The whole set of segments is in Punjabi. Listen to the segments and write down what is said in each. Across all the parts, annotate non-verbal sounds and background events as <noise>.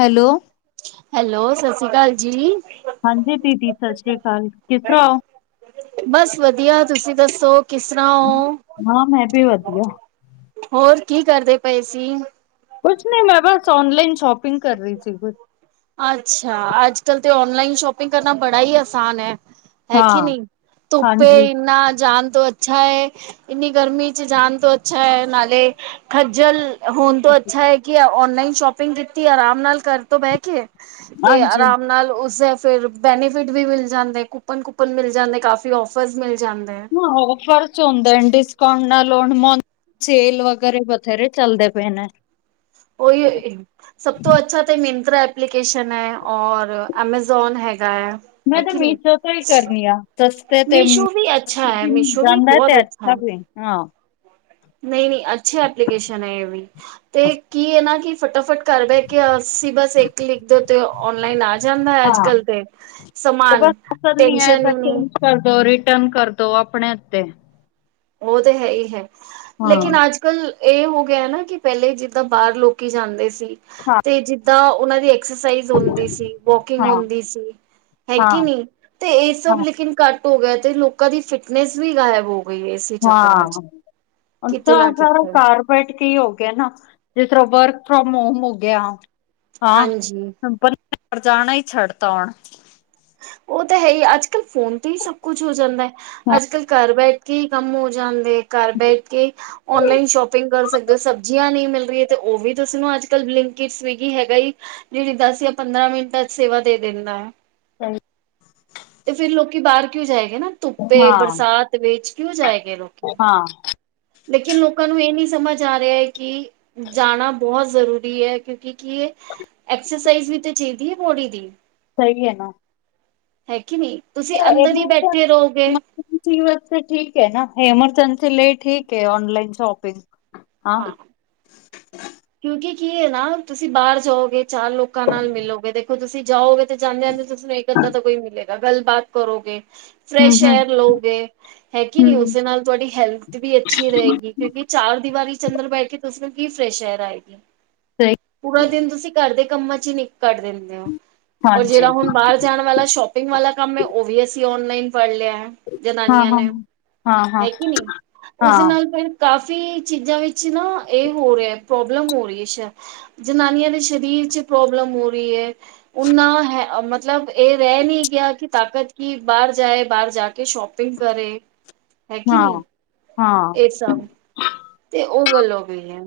ਹੈਲੋ ਹੈਲੋ ਸਤਿ ਸ੍ਰੀ ਅਕਾਲ ਜੀ, ਹਾਂਜੀ ਦੀਦੀ ਸਤਿ ਸ੍ਰੀ ਅਕਾਲ, ਕਿਸ ਤਰ੍ਹਾਂ ਔ? ਬਸ ਵਧੀਆ ਤੁਸੀਂ ਦੱਸੋ? ਕਿਸ ਤਰ੍ਹਾਂ ਹੋ ਹਾਂ ਮੈਂ ਵੀ ਵਧੀਆ, ਹੋਰ ਕੀ ਕਰਦੇ ਪਏ ਸੀ? ਕੁਛ ਨੀ ਮੈਂ ਬਸ ਔਨਲਾਈਨ ਸ਼ੋਪਿੰਗ ਕਰ ਰਹੀ ਸੀ ਕੁਛ ਅੱਛਾ, ਅੱਜ ਕਲ ਤੇ ਔਨਲਾਈਨ ਸ਼ੋਪਿੰਗ ਕਰਨਾ ਬੜਾ ਹੀ ਆਸਾਨ ਹੈ। ਹੈ ਕਿ ਹਾਂ ਨਹੀਂ ਧੁੱਪੇ ਹਾਂਜੀ ਇੰਨਾ ਜਾਨ ਤੋਂ ਅੱਛਾ ਹੈ ਇੰਨੀ ਗਰਮੀ ਚ ਜਾਣ ਤੋਂ ਅੱਛਾ ਹੈ ਨਾਲੇ ਖੱਜਲ, ਹੁਣ ਤੋਂ ਅੱਛਾ ਹੈ ਕਿ ਔਨਲਾਈਨ ਸ਼ੋਪਿੰਗ ਕੀਤੀ ਆਰਾਮ ਨਾਲ ਕਰ ਤੋਂ ਬਹਿ ਕੇ, ਤੇ ਹਾਂਜੀ ਆਰਾਮ ਨਾਲ ਉਸਦਾ ਫਿਰ ਬੈਨੀਫਿਟ ਵੀ ਮਿਲ ਜਾਂਦੇ, ਮਿਲ ਜਾਂਦੇ ਕਾਫੀ ਔਫਰਸ ਮਿਲ ਜਾਂਦੇ ਹੈ। ਕ ਲੋ ਸੇਲ ਵਗੈਰੇ ਬਥੇਰੇ ਚੱਲਦੇ ਪਏ ਨੇ, ਉਹੀ ਸਭ ਤੋਂ ਅੱਛਾ ਤੇ ਮੇਨ, ਐਪਲੀਕੇਸ਼ਨ ਹੈ ਔ ਐਮਜ਼ੋਨ ਹੈ। ਹੈ ਮੈਂ ਤੇ ਕਿ ਨਹੀਂ ਮੀਸ਼ੋ ਤੋਂ ਹੀ ਕਰਨੀ ਆ ਸਸਤੇ ਤੇ ਮੀਸ਼ੋ ਵੀ ਅੱਛਾ ਹੈ ਮੀਸ਼ੋ ਵੀ ਜਾਂਦਾ ਤੇ, ਅੱਛਾ ਵੀ ਹਾਂ, ਨਹੀਂ-ਨਹੀਂ ਅੱਛੀ ਐਪਲੀਕੇਸ਼ਨ ਹੈ ਇਹ ਵੀ ਤੇ ਕੀ ਇਹ ਨਾ ਕਿ ਫਟਾਫਟ ਘਰ ਬਹਿ ਕੇ ਅਸੀਂ ਬਸ ਇੱਕ ਲਿਖਦੇ ਹੋ ਤੇ ਔਨਲਾਈਨ ਆ ਜਾਂਦਾ ਹੈ ਅੱਜ ਹਾਂ ਕੱਲ ਤੇ ਤੇ ਬਸ ਸਮਾਨ, ਪਸੰਦ ਨਹੀਂ ਆਇਆ ਟੈੈਂਨਸ਼ਨ ਤਾਂ ਹੋਈ ਨੀ, ਚੇਂਜ ਕਰ ਦੋ ਕਰ ਦੋ ਆਪਣੇ ਹੱਥ ਤੇ। ਉਹ ਤੇ ਹੈ ਹੀ ਹੈ ਲੇਕਿਨ ਅੱਜ ਕੱਲ, ਇਹ ਹੋ ਗਿਆ ਨਾ ਕਿ ਪਹਿਲੇ ਜਿੱਦਾਂ ਬਾਹਰ ਲੋਕੀ ਜਾਂਦੇ ਸੀ ਹਾਂ ਤੇ ਜਿੱਦਾਂ ਉਹਨਾਂ ਦੀ ਐਕਸਾਈਜ਼ ਹੁੰਦੀ ਸੀ ਵੋਕਿੰਗ ਹਾਂ ਹੁੰਦੀ ਸੀ ਹੈਗੀ ਨੀ ਤੇ ਇਹ ਸਭ ਹਾਂ ਲੇਕਿਨ ਘੱਟ, ਹੋ ਗਿਆ ਤੇ ਲੋਕਾਂ ਦੀ ਫਿਟਨੈਸ ਵੀ ਗਾਇਬ ਹੋ ਗਈ ਹੈ। ਇਸੇ ਚੱਕਰਾਂ ਚ ਹਾਂ, ਕਿਤੇ ਤਾਂ ਨਾ ਸਾਰਾ ਕਿਤੇ ਕਾਰਪੇਟ ਕੀ ਹੀ ਹੋ ਗਿਆ ਨਾ, ਜਿਸ ਤਰ੍ਹਾਂ ਵਰਕ ਫਰੋਮ ਹੋਮ ਹੋ ਗਿਆ ਹਾਂ ਹਾਂਜੀ। ਸਿੰਪਲ, ਰ ਜਾਣਾ ਛੱਡਤਾ ਹੁਣ, ਉਹ ਤਾਂ ਹੈ ਹੀ ਅੱਜ-ਕੱਲ ਫੋਨ ਤੇ ਹੀ ਸਭ ਕੁਛ ਹੋ ਜਾਂਦਾ ਹੈ ਅੱਜ-ਕੱਲ੍ਹ ਘਰ ਬੈਠੇ, ਕੇ ਕੰਮ ਹੋ ਜਾਂਦੇ ਘਰ ਬੈਠ ਕੇ ਔਨਲਾਈਨ ਸ਼ੋਪਿੰਗ ਕਰ ਸਕਦੇ ਹੋ ਸਬਜ਼ੀਆਂ ਨਹੀਂ ਮਿਲ। ਤੇ ਉਹ ਵੀ ਤੁਸੀਂ ਨੂੰ ਅੱਜ-ਕੱਲ੍ਹ ਬਿੰਕਟ ਸਵਗੀ ਹੈਗਾ ਜਿਹੜੀ ਦਸ ਜਾਂ ਪੰਦਰਾਂ ਮਿੰਟਾਂ ਚ ਸੇਵਾ ਦੇ ਦੇ, ਕਿੰਦਾ ਹੈ। ਹਾਂ, ਤੇ ਫਿਰ ਲੋਕੀ ਬਾਹਰ ਕਿਉਂ ਜਾਏ ਗੇ ਨਾ ਧੁੱਪੇ ਬਰਸਾਤ ਵੇਚ ਕਿਉਂ ਜਾਏਗਾ ਲੋਕੀ। ਹਾਂ ਲੇਕਿਨ ਲੋਕਾਂ ਨੂੰ ਇਹ ਨ ਸਮਝ ਆ ਰਿਹਾ ਹੈ ਕਿ ਜਾਣਾ ਬਹੁਤ ਜ਼ਰੂਰੀ ਹੈ ਕਿਉਂਕਿ, ਕੀ ਐਕਸਰਸਾਈਜ਼ ਵੀ ਤੇ ਚਾਹੀਦੀ ਹੈ ਬੋਡੀ ਦੀ, ਸਹੀ ਹੈ ਨਾ, ਹੈ, ਕਿ ਨਹੀਂ ਤੁਸੀਂ ਅੰਦਰ ਹੀ ਬੈਠੇ ਰਹੋਗੇ ਇਹਨਾਂ ਵਸ ਠੀਕ ਹੈ ਨਾ, ਐਮਰਜੰਸੀ ਲਈ ਠੀਕ ਐ ਔਨਲਾਈਨ ਸ਼ੋਪਿੰਗ। ਹਾਂ, ਕਿਉਂਕਿ ਕੀ ਐ ਨਾ ਤੁਸੀਂ ਬਾਹਰ ਜਾਓਗੇ, ਚਾਰ ਲੋਕਾਂ ਨਾਲ ਮਿਲੋਗੇ, ਦੇਖੋ ਤੁਸੀਂ ਜਾਓਗੇ। ਜਾਂਦੇ-ਜਾਂਦੇ ਤੁਹਾਨੂੰ ਇੱਕ ਅੱਧਾ ਤਾਂ ਕੋਈ ਮਿਲੇਗਾ, ਗੱਲਬਾਤ ਕਰੋਗੇ, ਫਰੈਸ਼ ਏਅਰ ਲਓਗੇ। ਹੈ ਕਿ ਨਈਂ, ਉਸਦੇ ਨਾਲ ਤੁਹਾਡੀ ਹੈਲਥ ਵੀ ਅੱਛੀ ਰਹੇਗੀ, ਕਿਉਂਕਿ ਚਾਰ ਦੀਵਾਰੀ ਚੰਦਰ ਬੈਠ ਕੇ ਤੁਸੀ ਨੂੰ ਕੀ ਫਰੈਸ਼ ਏਅਰ ਆਏਗੀ ਪੂਰਾ ਦਿਨ ਤੁਸੀਂ ਘਰ ਦੇ ਕੰਮਾਂ ਚ ਈ ਨਿ ਕੱਟ ਦਿੰਦੇ ਹੋ, ਔਰ ਜਿਹੜਾ ਹੁਣ ਬਾਹਰ ਜਾਣ ਵਾਲਾ ਸ਼ੋਪਿੰਗ ਵਾਲਾ ਕੰਮ ਐ ਵੀ ਅਸੀ ਹੁਣ ਔਨਲਾਈਨ ਫੜ ਲਿਆ। ਜਨਾਨੀਆਂ ਨੇ, ਹੈ ਕਿ ਨਈਂ ਉਸਦੇ ਨਾਲ ਫਿਰ ਕਾਫ਼ੀ ਚੀਜ਼ਾਂ ਵਿੱਚ ਨਾ, ਇਹ ਹੋ ਰਿਹਾ ਪ੍ਰੋਬਲਮ ਹੋ ਰਹੀ ਐ ਜਨਾਨੀਆਂ ਦੇ ਸਰੀਰ ਚ ਪ੍ਰੋਬਲਮ ਹੋ ਰਹੀ ਐ, ਉਹਨਾ ਹੈ ਮਤਲਬ ਇਹ ਰਹਿ ਨਹੀਂ ਗਿਆ ਕਿ ਤਾਕਤ ਕਿ ਬਾਹਰ ਜਾਏ, ਬਾਹਰ ਜਾ ਕੇ ਸ਼ੋਪਿੰਗ ਕਰੇ। ਹੈ ਕਿ ਨਹੀਂ, ਇਹ ਸਭ। ਤੇ ਉਹ ਗੱਲ ਹੋ ਗਈ ਐ।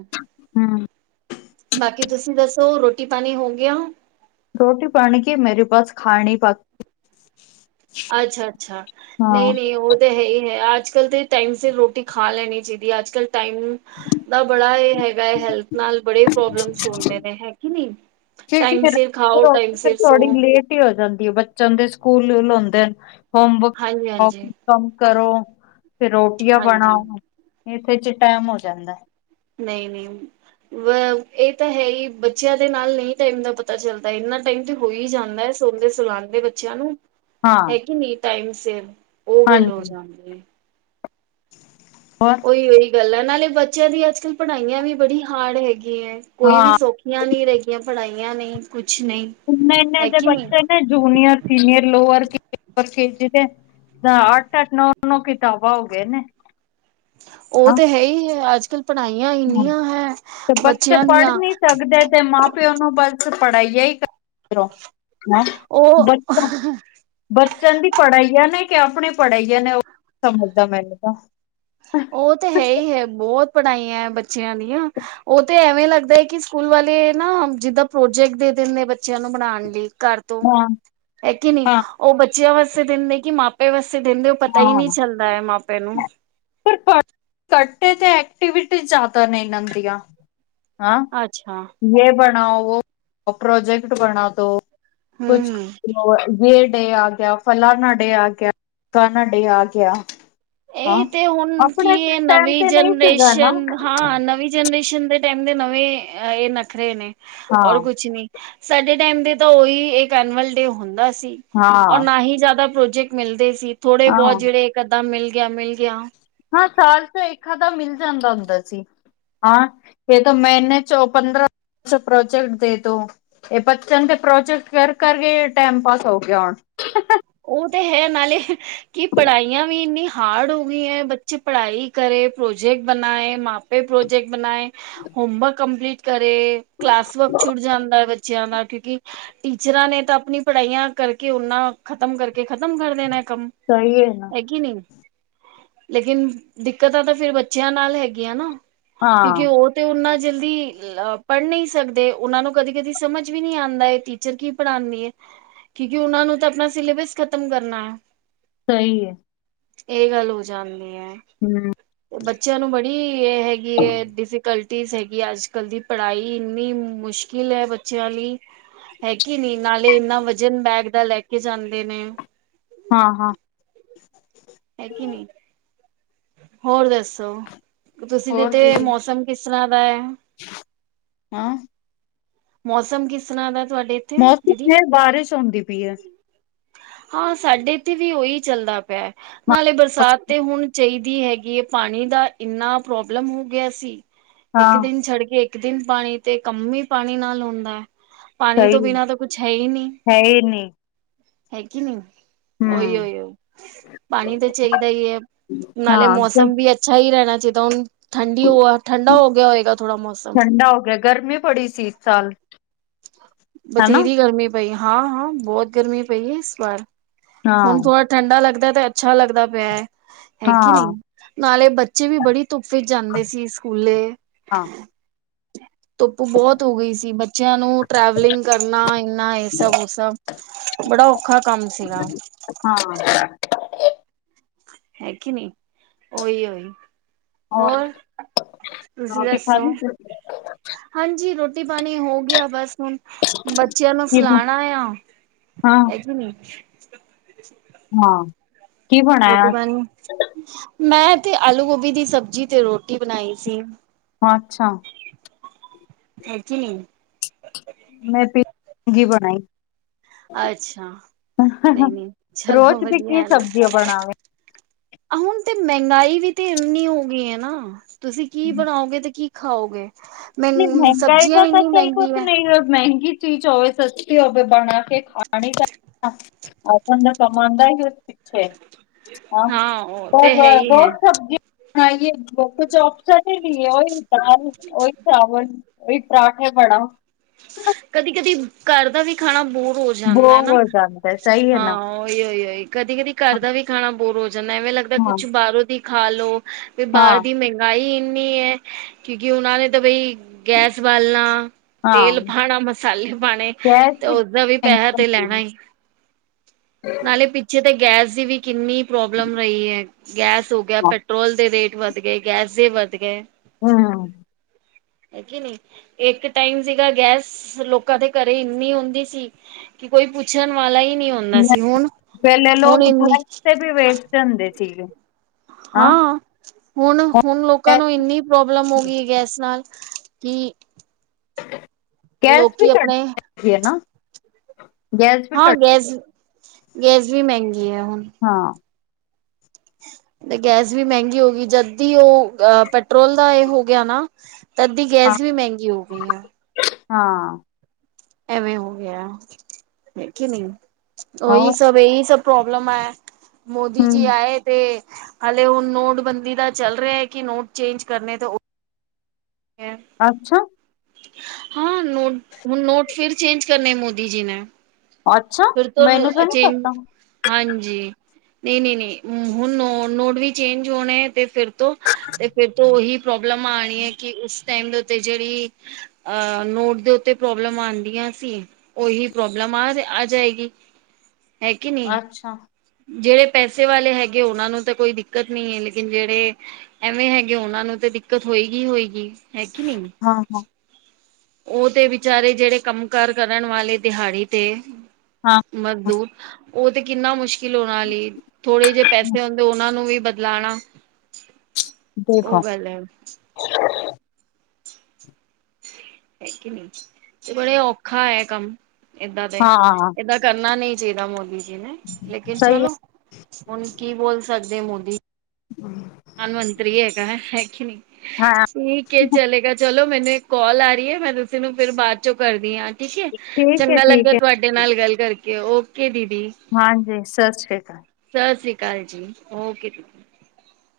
ਬਾਕੀ ਤੁਸੀਂ ਦੱਸੋ ਰੋਟੀ ਪਾਣੀ ਹੋ ਗਿਆ? ਰੋਟੀ ਪਾਣੀ ਕੇ ਮੇਰੇ ਪਾਸ ਖਾ ਨਈਂ ਪਾਕ ਅੱਛਾ-ਅੱਛਾ, ਨਈਂ, ਨਈਂ ਉਹ ਤਾਂ ਹੈ ਈ ਅੱਜ ਕੱਲ ਤੇ ਟਾਈਮ ਸਿਰ ਰੋਟੀ ਖਾ ਲੈਣੀ ਚਾਹੀਦੀ ਐ। ਅੱਜ ਕੱਲ ਟਾਈਮ ਦਾ ਬੜਾ ਏ ਹੈਲਥ ਨਾਲ ਬੜੇ ਪ੍ਰੋਬਲਮਸ ਹੁੰਦੇ ਨੇਂ, ਹੈ ਕਿ ਨਈਂ। ਕਿਉਂਕਿ ਫੇਰ ਥੋੜੀ ਲੇਟ ਹੀ ਹੋ ਜਾਂਦੀ ਐ, ਬੱਚਿਆਂ ਦੇ ਸਕੂਲ ਲਓ ਦ ਆ, ਹੋਮਵਰਕ, ਹਾਂਜੀ-ਹਾਂਜੀ, ਕੰਮ ਕਰੋ, ਫ਼ਿਰ ਰੋਟੀਆਂ ਹਾਂਜੀ, ਬਣਾਓ। ਇੱਥੇ ਚ ਟੈਮ ਹੋ ਜਾਂਦਾ। ਨਈਂ ਨਈਂ। ਵ ਇਹ ਤਾਂ ਹੈ ਈ, ਬੱਚਿਆਂ ਦੇ ਨਾਲ ਨਹੀਂ ਟਾਈਮ ਦਾ ਪਤਾ ਚੱਲਦਾ, ਇੰਨਾ ਟਾਈਮ ਤੇ ਹੋ ਈ ਜਾਂਦਾ ਐ। ਸੁਣਦੇ ਸੁਲਾਉਂਦੇ ਬੱਚਿਆਂ ਨੂੰ। ਹਾਂ ਹੈਗੀ ਨੀਂ ਟਾਈਮ ਸਿਰ, ਉਹ ਗੱਲ ਹੋ ਹਾਂਜੀ ਜਾਂਦੀ ਏ। ਹੋਰ ਉਹੀ- ਉਹੀ ਗੱਲ ਆ, ਨਾਲੇ ਬੱਚਿਆਂ ਦੀ ਅੱਜ ਕੱਲ੍ਹ ਪੜ੍ਹਾਈਆਂ ਵੀ ਬੜੀ ਹਾਰਡ ਹੈਗੀ ਐ, ਕੋਈ ਵੀ ਹਾਂ ਸੌਖੀਆਂ ਨੀ ਰਹਿਗੀਆਂ, ਪੜਾਈਆਂ ਨਹੀਂ ਕੁਝ ਇਨਾ-ਇਨਾ ਬੱਚੇ ਨੇ ਜੂਨੀਅਰ, ਸੀਨੀਅਰ, ਲੋਅਰ ਕੇ ਦੇ <unintelligible> ਅੱਠ-ਅੱਠ, ਨੌ-ਨੌ ਕਿਤਾਬਾਂ ਹੋ ਗਏ ਨੇ। ਉਹ ਤੇ ਹੈ ਈ ਐ ਅੱਜ ਹੂੰ ਤੇ ਬੱਚੇ ਬੱਚਿਆਂ ਦੀਆਂ ਪੜ੍ਹ ਨੀ ਸਕਦੇ ਤੇ ਮਾਂ ਪਿਓ ਨੂੰ ਬ ਪੜ੍ਹਾਈਆ ਈ ਕ ਹੈ, ਉਹ ਬੱਚਿਆ-ਬੱਚਿਆਂ ਦੀ ਪੜ੍ਹਾਈ ਆ ਨੇਂ ਈ ਆਪਣੀ ਪੜ੍ਹਾਈਆਂ ਨੇ, ਉਹ ਸਮਝਦਾ ਮੈਨੂੰ ਤਾਂ। ਉਹ ਤੇ ਹੈ ਈ ਹੈ, ਬਹੁਤ ਪੜ੍ਹਾਈਆਂ ਬੱਚਿਆਂ ਦੀਆਂ, ਉਹ ਤੇ ਐਵੇਂ ਲੱਗਦਾ ਐ ਕਿ ਸਕੂਲ ਵਾਲੇ ਨਾਂ ਜਿੱਦਾਂ ਪ੍ਰੋਜੈਕਟ ਦੇ ਦਿਨ ਨੇਂ ਬੱਚਿਆਂ ਨੂੰ ਬਨਾਉਣ ਲਈ। ਘਰ ਤੋਂ। ਹਾਂ ਹੈ ਕਿ ਨਈਂ ਹਾਂ ਉਹ ਬੱਚਿਆਂ ਵਾਸਤੇ ਦਿੰਦੇ ਕਿ ਮਾਪੇ ਵਾਸਤੇ ਪੈਸੇ ਦਿੰਦੇ ਓ ਪਤਾ ਈ ਨੀਂ ਹਾਂ ਚੱਲਦਾ ਐ ਮਾਪਿਆਂ ਨੂੰ। ਕਰਟੇ ਤੇ ਐਕਟੀਵਿਟੀ ਜ਼ਿਆਦਾ ਨਈ ਲੈਂਦੀਆਂ। ਹਾਂ। ਅੱਛਾ ਯੇ ਬਣਾਓ, ਵੋ ਪ੍ਰੋਜੈਕਟ ਬਣਾ ਦੋ ਕੁਛ ਹਮ ਯੇ ਡੇ ਆ ਗਿਆ, ਫਲਾਨਾ ਡੇ ਆ ਗਿਆ। ਕਾਨਾ ਡੇ ਆ ਗਿਆ। ਇਹ ਤੇ ਹੁਣ ਕੀ ਇਹ ਨਵੀਂ ਤੇ ਨਹੀਂ ਸੀਗਾ ਨਾ ਜਨਰੇਸ਼ਨ, ਹਾਂ ਨਵੀਂ ਜਨਰੇਸ਼ਨ ਸ਼ਨ ਦੇ ਟਾਈਮ ਦੇ ਨਵੇਂ ਇਹ ਨਖਰੇ ਨੇਂ, ਔਰ ਹਾਂ ਕੁਛ ਨੀਂ। ਸਾਡੇ ਟਾਈਮ ਦੇ ਤਾਂ ਉਹੀ ਇੱਕ ਐਨੂਅਲ ਡੇ ਹੁੰਦਾ ਸੀ। ਔਰ ਹਾਂ ਨਾਂ ਹੀ ਜ਼ਿਆਦਾ ਪ੍ਰੋ ਮਿਲਦੇ ਸੀ, ਥੋੜੇ ਹਾਂ ਬਹੁਤ ਜਿਹੜੇ ਇੱਕ ਅੱਧਾ ਮਿਲ ਗਿਆ, ਮਿਲ ਗਿਆ। ਹਾਂ ਸਾਲ਼ ਚ ਇੱਕ ਅੱਧਾ ਮਿਲ ਜਾਂਦਾ ਹੁੰਦਾ ਸੀ। ਹਾਂ ਇਹ ਤਾਂ ਮੈਨੇ ਚੌ ਪੰਦਰਾਂ ਅੱਛਾ ਪ੍ਰੋਜੈਕਟ ਦੇ ਦੋ, ਇਹ ਬੱਚਨ ਦੇ ਪ੍ਰੋਜੈਕਟ ਕਰ ਕਰਕੇ ਟਾਈਮ ਪਾਸ ਹੋ ਗਿਆ ਹੁਣ। <unintelligible> ਉਹ ਤੇ ਹੈ ਨਾਲੇ ਕਿ ਪੜ੍ਹਾਈਆਂ ਵੀ ਇੰਨੀ ਹਾਰਡ ਹੋ ਗਈਆਂ ਬੱਚੇ ਪੜ੍ਹਾਈ ਕਰੇ ਪ੍ਰੋਜੈਕਟ ਬਣਾਏ ਮਾਪੇ ਪ੍ਰੋਜੈਕਟ ਬਣਾਏ ਹੋਮਵਰਕ ਕੰਪਲੀਟ ਤੇ ਕਲਾਸ ਵਰਕ ਛੁੱਟ ਜਾਂਦਾ ਏ ਬੱਚਿਆਂ ਨਾਲ ਕਿਉਂਕਿ ਟੀਚਰਾਂ ਨੇਂ ਤਾਂ ਆਪਣੀ ਪੜ੍ਹਾਈਆਂ ਕਰਕੇ ਓਨਾਂ ਖ਼ਤਮ ਕਰਕੇ ਖ਼ਤਮ ਕਰ ਦੇਣਾ। ਕੰਮ ਹੈਗੀ ਨੀਂ। ਲੇਕਿਨ ਦਿੱਕਤਾਂ ਤਾਂ ਫਿਰ ਬੱਚਿਆਂ ਨਾਲ ਹੈਗੀਆਂ ਨਾਂ। ਕਿਉਂਕਿ ਉਹ ਤੇ ਉਹਨਾਂ ਜਲਦੀ ਪੜ੍ਹ ਨਈਂ ਸਕਦੇ ਉਹਨਾ ਨੂੰ ਕਦੀ-ਕਦੀ ਸਮਝ ਵੀ ਨਈਂ ਆਂਦਾ ਏ ਟੀਚਰ ਕੀ ਪੜ੍ਹਾਂਦੀ ਐ। ਕਿਉਂਕਿ ਉਹਨਾ ਨੂੰ ਤਾਂ ਆਪਣਾ ਸਿਲੇਬਸ ਖਤਮ ਕਰਨਾ ਹੈ। ਸਹੀ ਐ। ਇਹ ਗੱਲ ਹੋ ਜਾਂਣਦੀ ਹੈ ਤੇ ਬੱਚਿਆਂ ਨੂੰ ਬੜੀ ਇਹ ਹੈਗੀ ਹੈ ਡਿਫੀਕਲਟ ਜ਼ ਹੈਗੀ ਅੱਜ ਕੱਲ੍ਹ ਦੀ ਪੜ੍ਹਾਈ ਇੰਨੀ ਮੁਸ਼ਕਿਲ ਐ ਬੱਚਿਆਂ ਲਈ। ਹੈਗੀ ਨੀਂ ਨਾਲੇ ਇੰਨਾ ਵਜ਼ਨ ਬੈਗ ਦਾ ਲੈ ਕੇ ਜਾਂਦੇ ਨੇਂ। ਹਾਂ ਹਾਂ। ਹੈਗੀ ਨੀ ਹੋਰ ਦੱਸੋ? ਤੁਸੀਂ ਦੇ ਤੇ ਮੌਸਮ ਕਿਸ ਸਰਾ ਦਾ ਹੈ ਹੈਂ, ਮੌਸਮ ਕਿਸ ਤਰ੍ਹਾਂ ਦਾ? ਤੁਹਾਡੇ ਇੱਥੇ ਮੌਸਮ ਦੀਦੀ ਫਿਰ ਬਾਰਿਸ਼ ਆਉਂਦੀ ਪਈ ਹੈ, ਹਾਂ ਸਾਡੇ ਤੇ ਵੀ ਉਹੀ ਚੱਲਦਾ ਪਿਆ ਨਾਲੇ ਬਰਸਾਤ ਤੇ ਹੁਣ ਚਾਹੀਦੀ। ਦੀ ਹੈਗੀ ਹੈ ਪਾਣੀ ਦਾ ਇੰਨਾ ਪ੍ਰੋਬਲਮ ਹੋ ਗਿਆ ਸੀ ਇੱਕ ਦਿਨ ਛੱਡ ਕੇ, ਇੱਕ ਦਿਨ ਪਾਣੀ ਤੇ ਕੰਮ ਹੀ ਪਾਣੀ ਨਾਲ ਹੁੰਦਾ ਹੈ। ਪਾਣੀ ਤੋਂ ਬਿਨਾ ਤਾਂ ਕੁੱਛ ਹੈ ਹੀ ਨੀ ਹੈ ਕੀ ਨਹੀਂ, ਉਹੀ-ਉਹੀ ਪਾਣੀ ਤਾਂ ਚਾਹੀਦਾ ਹੀ ਹੈ, ਨਾਲੇ ਮੌਸਮ ਵੀ ਅੱਛਾ ਹੀ ਰਹਿਣਾ। ਜਿੱਦਾਂ ਹੁਣ ਠੰਡੀ ਹੋ ਠੰਡਾ ਹੋ ਗਿਆ ਹੋਏਗਾ ਥੋੜਾ ਮੌਸਮ ਗਰਮੀ ਪੜੀ ਸੀ ਇੱਕ ਸਾਲ ਬਥੇਰੀ ਗਰਮੀ ਪਈ ਹਾਂ ਹਾਂ ਬਹੁਤ ਗਰਮੀ ਪਈ ਐ ਇਸ ਵਾਰ ਹੁਣ ਥੋੜਾ ਠੰਡਾ ਲੱਗਦਾ ਤੇ ਅੱਛਾ ਲੱਗਦਾ ਪਿਆ ਐ ਹੈਗੀ ਨੀਂ ਨਾਲੇ ਬੱਚੇ ਵੀ ਬੜੀ ਧੁੱਫੇ ਜਾਂਦੇ ਸੀ ਸਕੂਲੇ ਧੁੱਪ ਬਹੁਤ ਹੋ ਗਈ ਸੀ ਬੱਚਿਆਂ ਨੂੰ ਟੈ ਬਿਲੀਂਗ ਕਰਨਾ ਇਨਾ ਇਹ ਸਬ-ਸਬ ਬੜਾ ਔਖਾ ਕੰਮ ਸੀਗਾ। ਹਾਂ, ਹੈ ਕਿ ਨਹੀਂ ਉਹੀ-ਉਹੀ ਹੋਰ ਤੁਸੀਂ ਦੱਸੋ? ਹਾਂਜੀ ਰੋਟੀ ਰੋਟੀ ਪਾਣੀ ਹੋ ਗਿਆ ਬੱਸ ਹੁਣ ਬੱਚਿਆਂ ਨੂੰ ਸੁਲਾਣਾਂ ਆ ਹੇ ਕੀ ਨਹੀਂ, ਹਾਂ, ਰੋਟੀ ਪਾਣੀ ਮੈਂ ਤੇੇ ਆਲੂ ਗੋਭੀ ਦੀ ਸਬਜ਼ੀ ਤੇ ਰੋਟੀ ਬਣਾਈ ਸੀ। ਅੱਛਾ, <unintelligible> ਮੈਂ ਮੈਗੀ ਬਣਾਈ। ਅੱਛਾ ਨਹੀਂ-ਨਹੀਂ ਚਲੋ ਰੋਜ਼ ਦੀ ਕੀ ਵਧੀਆ ਨਾ, ਸਬਜ਼ੀਆਂ ਬਣਾਵੇ ਹੁਣ ਤੇ, ਮਹਿੰਗਾਈ ਵੀ ਤੇ ਇੰਨੀ ਹੋ ਗਈ ਹੈ ਨਾ ਤੁਸੀਂ ਕੀ ਬਣਾਓਗੇ ਤੇ ਕੀ ਖਾਉਗੇ। ਨਹੀਂ ਮਹਿੰਗਾਈ ਦਾ ਤਾਂ ਕੱਲ ਕੁਛ ਹੈ ਨਹੀਂ ਮਹਿੰਗੀ ਚੀਜ਼ ਹੋ, ਸਸਤੀ ਹੋਵੇ ਬਣਾ ਕੇ ਖਾਣੀ ਕਰ, ਆਪਾਂ ਦਾ ਸਮਾਨ ਦਾ ਵਿਵਥਤ ਹੈ। ਹਾਂ ਉਹ ਤੇ ਹੈ ਹੀ ਹੈ ਹੋਰ ਸਬਜ਼ੀ, ਹਾਂ ਵੀ ਚੋਪਸ ਨ ਤਰਾਠ ਐ ਬੜਾ, ਕਦੀ-ਕਦੀ ਘਰ ਦਾ ਵੀ ਖਾਣਾ ਬਹੁਤ, ਬੋਰ ਹੋ ਜਾਦਾ, ਹਾਂ ਉਹੀ-ਉਹੀ-ਉਹੀ ਕਦੀ ਕਦੀ ਘਰ ਦਾ ਵੀ ਖਾਣਾ ਬੋਰ ਹੋ ਜਾਂਦਾ ਐਵੇਂ ਲੱਗਦਾ ਹਾਂ ਕੁਛ ਬਾਹਰੋਂ ਦੀ, ਖਾ ਲੋ ਵੀ ਬਾਹਰ ਹਾਂ ਦੀ ਮਹਿੰਗਾਈ ਇੰਨੀ ਹੈ ਕਿਉਂਕਿ ਉਹਨਾਂ ਨੇ ਤਾਂ ਬਈ, ਗੈਸ ਬਾਲਣਾ ਤੇਲ, ਹਾਂ ਖਾਣਾ ਮਸਾਲੇ ਪਾਣੇ ਗੈਸ ਤੇ ਉਸਦਾ ਵੀ ਥੈਂਕ ਪੈਸਾ ਤੇ ਲੈਣਾ। ਯੂ ਨਾਲੇ ਪਿੱਛੇ ਤਾਂ, ਗੈਸ ਦੀ ਵੀ ਕਿੰਨੀ ਪ੍ਰੋਬਲਮ ਰਹੀ ਹੈ ਗੈਸ ਹੋ ਗਿਆ ਪੈਟਰੋਲ ਦੇ ਰੇਟ, ਵੱਧ ਗਏ ਗੈਸੇ ਵੱਧ ਗਏ। ਹੂੰ, ਹੈਗੀ ਨੀ ਇੱਕ ਟਾਈਮ ਸੀਗਾ ਗੈਸ, ਲੋਕਾਂ ਦੇ ਘਰੇ ਇੰਨੀ ਹੁੰਦੀ ਸੀ ਕਿ ਕੋਈ ਪੁੱਛਣ ਵਾਲਾ ਹੀ, ਨ ਆਦਾ ਸੀ ਹੁਣ ਪਹਿਲੇ ਹੁਣ ਲੋਕ ਇਨੀ, ਪਲਸ ਤੇ ਵੀ ਵੇਚਦੇ ਹੁੰਦੇ ਸੀਗੇ ਹਾਂ ਹੁਣ-ਹੁਣ ਲੋਕਾਂ ਨੂੰ ਇੰਨੀ ਪ੍ਰੋਬਲਮ ਹੋ ਗਈ ਗੈਸ ਨਾਲ, ਤੇ, ਗੈਸ ਵੀ ਘੱਟ ਰੱਖੀ ਐ ਨਾ, ਗੈਸ ਵੀ ਹਾਂ ਘੱਟ, ਗੈਸ ਗੈਸ ਵੀ ਮਹਿੰਗੀ ਹੈ ਹੁਣ, ਹਾਂ ਤੇ ਗੈਸ ਵੀ ਮਹਿੰਗੀ ਹੋ ਗਈ ਜਦ ਕਿ ਉਹ ਅ ਪੈਟਰੋਲ ਦਾ ਇਹ ਹੋ ਗਿਆ ਨਾ, ਅੱਧੀ ਗੈਸ ਵੀ ਮਹਿੰਗੀ ਹੋ ਗਈ ਆ। ਹਾਂ, ਐਵੇਂ ਹੋ ਗਿਆ ਹੈ ਕਿ ਨਹੀਂ ਉਹੀ ਹੋਰ ਸਭ ਇਹੀ ਸਭ, ਪ੍ਰੋਬਲਮ ਹੈ ਮੋਦੀ ਜੀ ਹਮ ਆਏ ਤੇ, ਹਾਲੇ ਹੁਣ ਨੋਟਬੰਦੀ ਦਾ ਚੱਲ ਰਿਹਾ ਹੈ ਕਿ ਨੋਟ ਚੇਂਜ ਕਰਨੇ ਤੋਂ, ਅੱਛਾ, ਹਾਂ ਨੋਟ-ਨੋਟ ਫਿਰ ਚੇਂਜ ਕਰਨੇ ਮੋਦੀ ਜੀ ਨੇ? ਅੱਛਾ ਫਿਰ ਮੈਨੂੰ ਤੋਂ ਤਾਂ ਨਹੀਂ ਚੇਂਜ ਪਤਾ ਹਾਂਜੀ, ਨਹੀਂ-ਨਹੀਂ-ਨਹੀਂ ਹੁਣ ਨੋਟ ਵੀ ਚੇਂਜ ਹੋਣਾ ਹੈ ਤੇ ਫਿਰ ਤੋਂ ਤੇ ਫਿਰ ਤੋਂ ਉਹੀ ਪ੍ਰੋਬਲਮ ਆਣੀ ਹੈ ਕਿ ਉਸ ਟਾਈਮ ਦੇ ਉੱਤੇ ਜਿਹੜੀ ਅਹ ਨੋਟ ਦੇ ਉੱਤੇ ਪ੍ਰੋਬਲਮ ਆਦੀ ਹੈ। ਸੀ ਉਹੀ ਪ੍ਰੋਬਲਮ ਆ ਆ ਜਾਏਗੀ। ਹੈ ਕਿ ਨਹੀਂ ਅੱਛਾ, ਜਿਹੜੇ ਪੈਸੇ ਵਾਲੇ ਹੈਗੇ ਉਹਨਾਂ ਨੂੰ ਤਾਂ ਕੋਈ ਦਿੱਕਤ ਨਹੀਂ ਹੈ ਲੇਕਿਨ ਜਿਹੜੇ ਐਵੇਂ ਹੈਗੇ ਉਹਨਾਂ ਨੂੰ ਤਾਂ ਦਿੱਕਤ ਹੋਏਗੀ ਹੋਏਗੀ ਹੈਗੀ ਨਹੀਂ, ਹਾਂ ਹਾਂ ਉਹ ਤੇ ਵਿਚਾਰੇ ਜਿਹੜੇ ਕੰਮ ਕਾਰ ਕਰਨ ਵਾਲੇ ਦਿਹਾੜੀ ਤੇ, ਹਾਂ ਮਜ਼ਦੂਰ, ਉਹ ਤੇ ਕਿੰਨਾ ਮੁਸ਼ਕਿਲ ਉਹਨਾਂ ਲਈ ਥੋੜੇ ਜਿਹੇ ਪੈਸੇ ਹੁੰਦੇ ਉਹਨਾਂ ਨੂੰ ਵੀ ਬਦਲਾਣਾ। ਉਹ ਦੇਖੋ ਗੱਲ ਹੈ, ਹੈਗੀ ਨਹੀਂ ਤੇ ਬੜੇ ਔਖਾ ਹੈ ਕੰਮ ਏਦਾਂ ਤੇ ਹਾਂ ਏਦਾਂ ਕਰਨਾ ਨਹੀਂ। ਜੀਦਾ ਮੋਦੀ ਜੀ ਨੇ ਲੇਕਿਨ ਸਹੀ ਹੈ ਚਲੋ ਹੁਣ ਕੀ ਬੋਲ ਸਕਦੇ ਮੋਦੀ। ਪ੍ਰਧਾਨ ਮੰਤਰੀ ਹੈਗਾ ਹੈਗੀ ਨਹੀਂ ਹਾਂ ਠੀਕ ਹੈ ਚਲੇਗਾ ਚਲੋ। ਮੈਨੂੰ ਇੱਕ ਕਾਲ ਆ ਰਹੀ ਹੈ ਮੈਂ ਤੁਸੀਂ ਨੂੰ ਫਿਰ ਬਾਅਦ ਚੋਂ ਕਰਦੀ ਹਾਂ। ਠੀਕ ਏ ਠੀਕ ਹੈ ਚੰਗਾ ਲੱਗਾ ਠੀਕ ਹੈ ਤੁਹਾਡੇ ਨਾਲ ਗੱਲ ਕਰਕੇ ਓਕੇ ਦੀਪ ਹਾਂਜੀ ਸਤਿ ਸ਼੍ਰੀ ਕਾਲ, ਕਾਲ ਜੀ ਕੇ,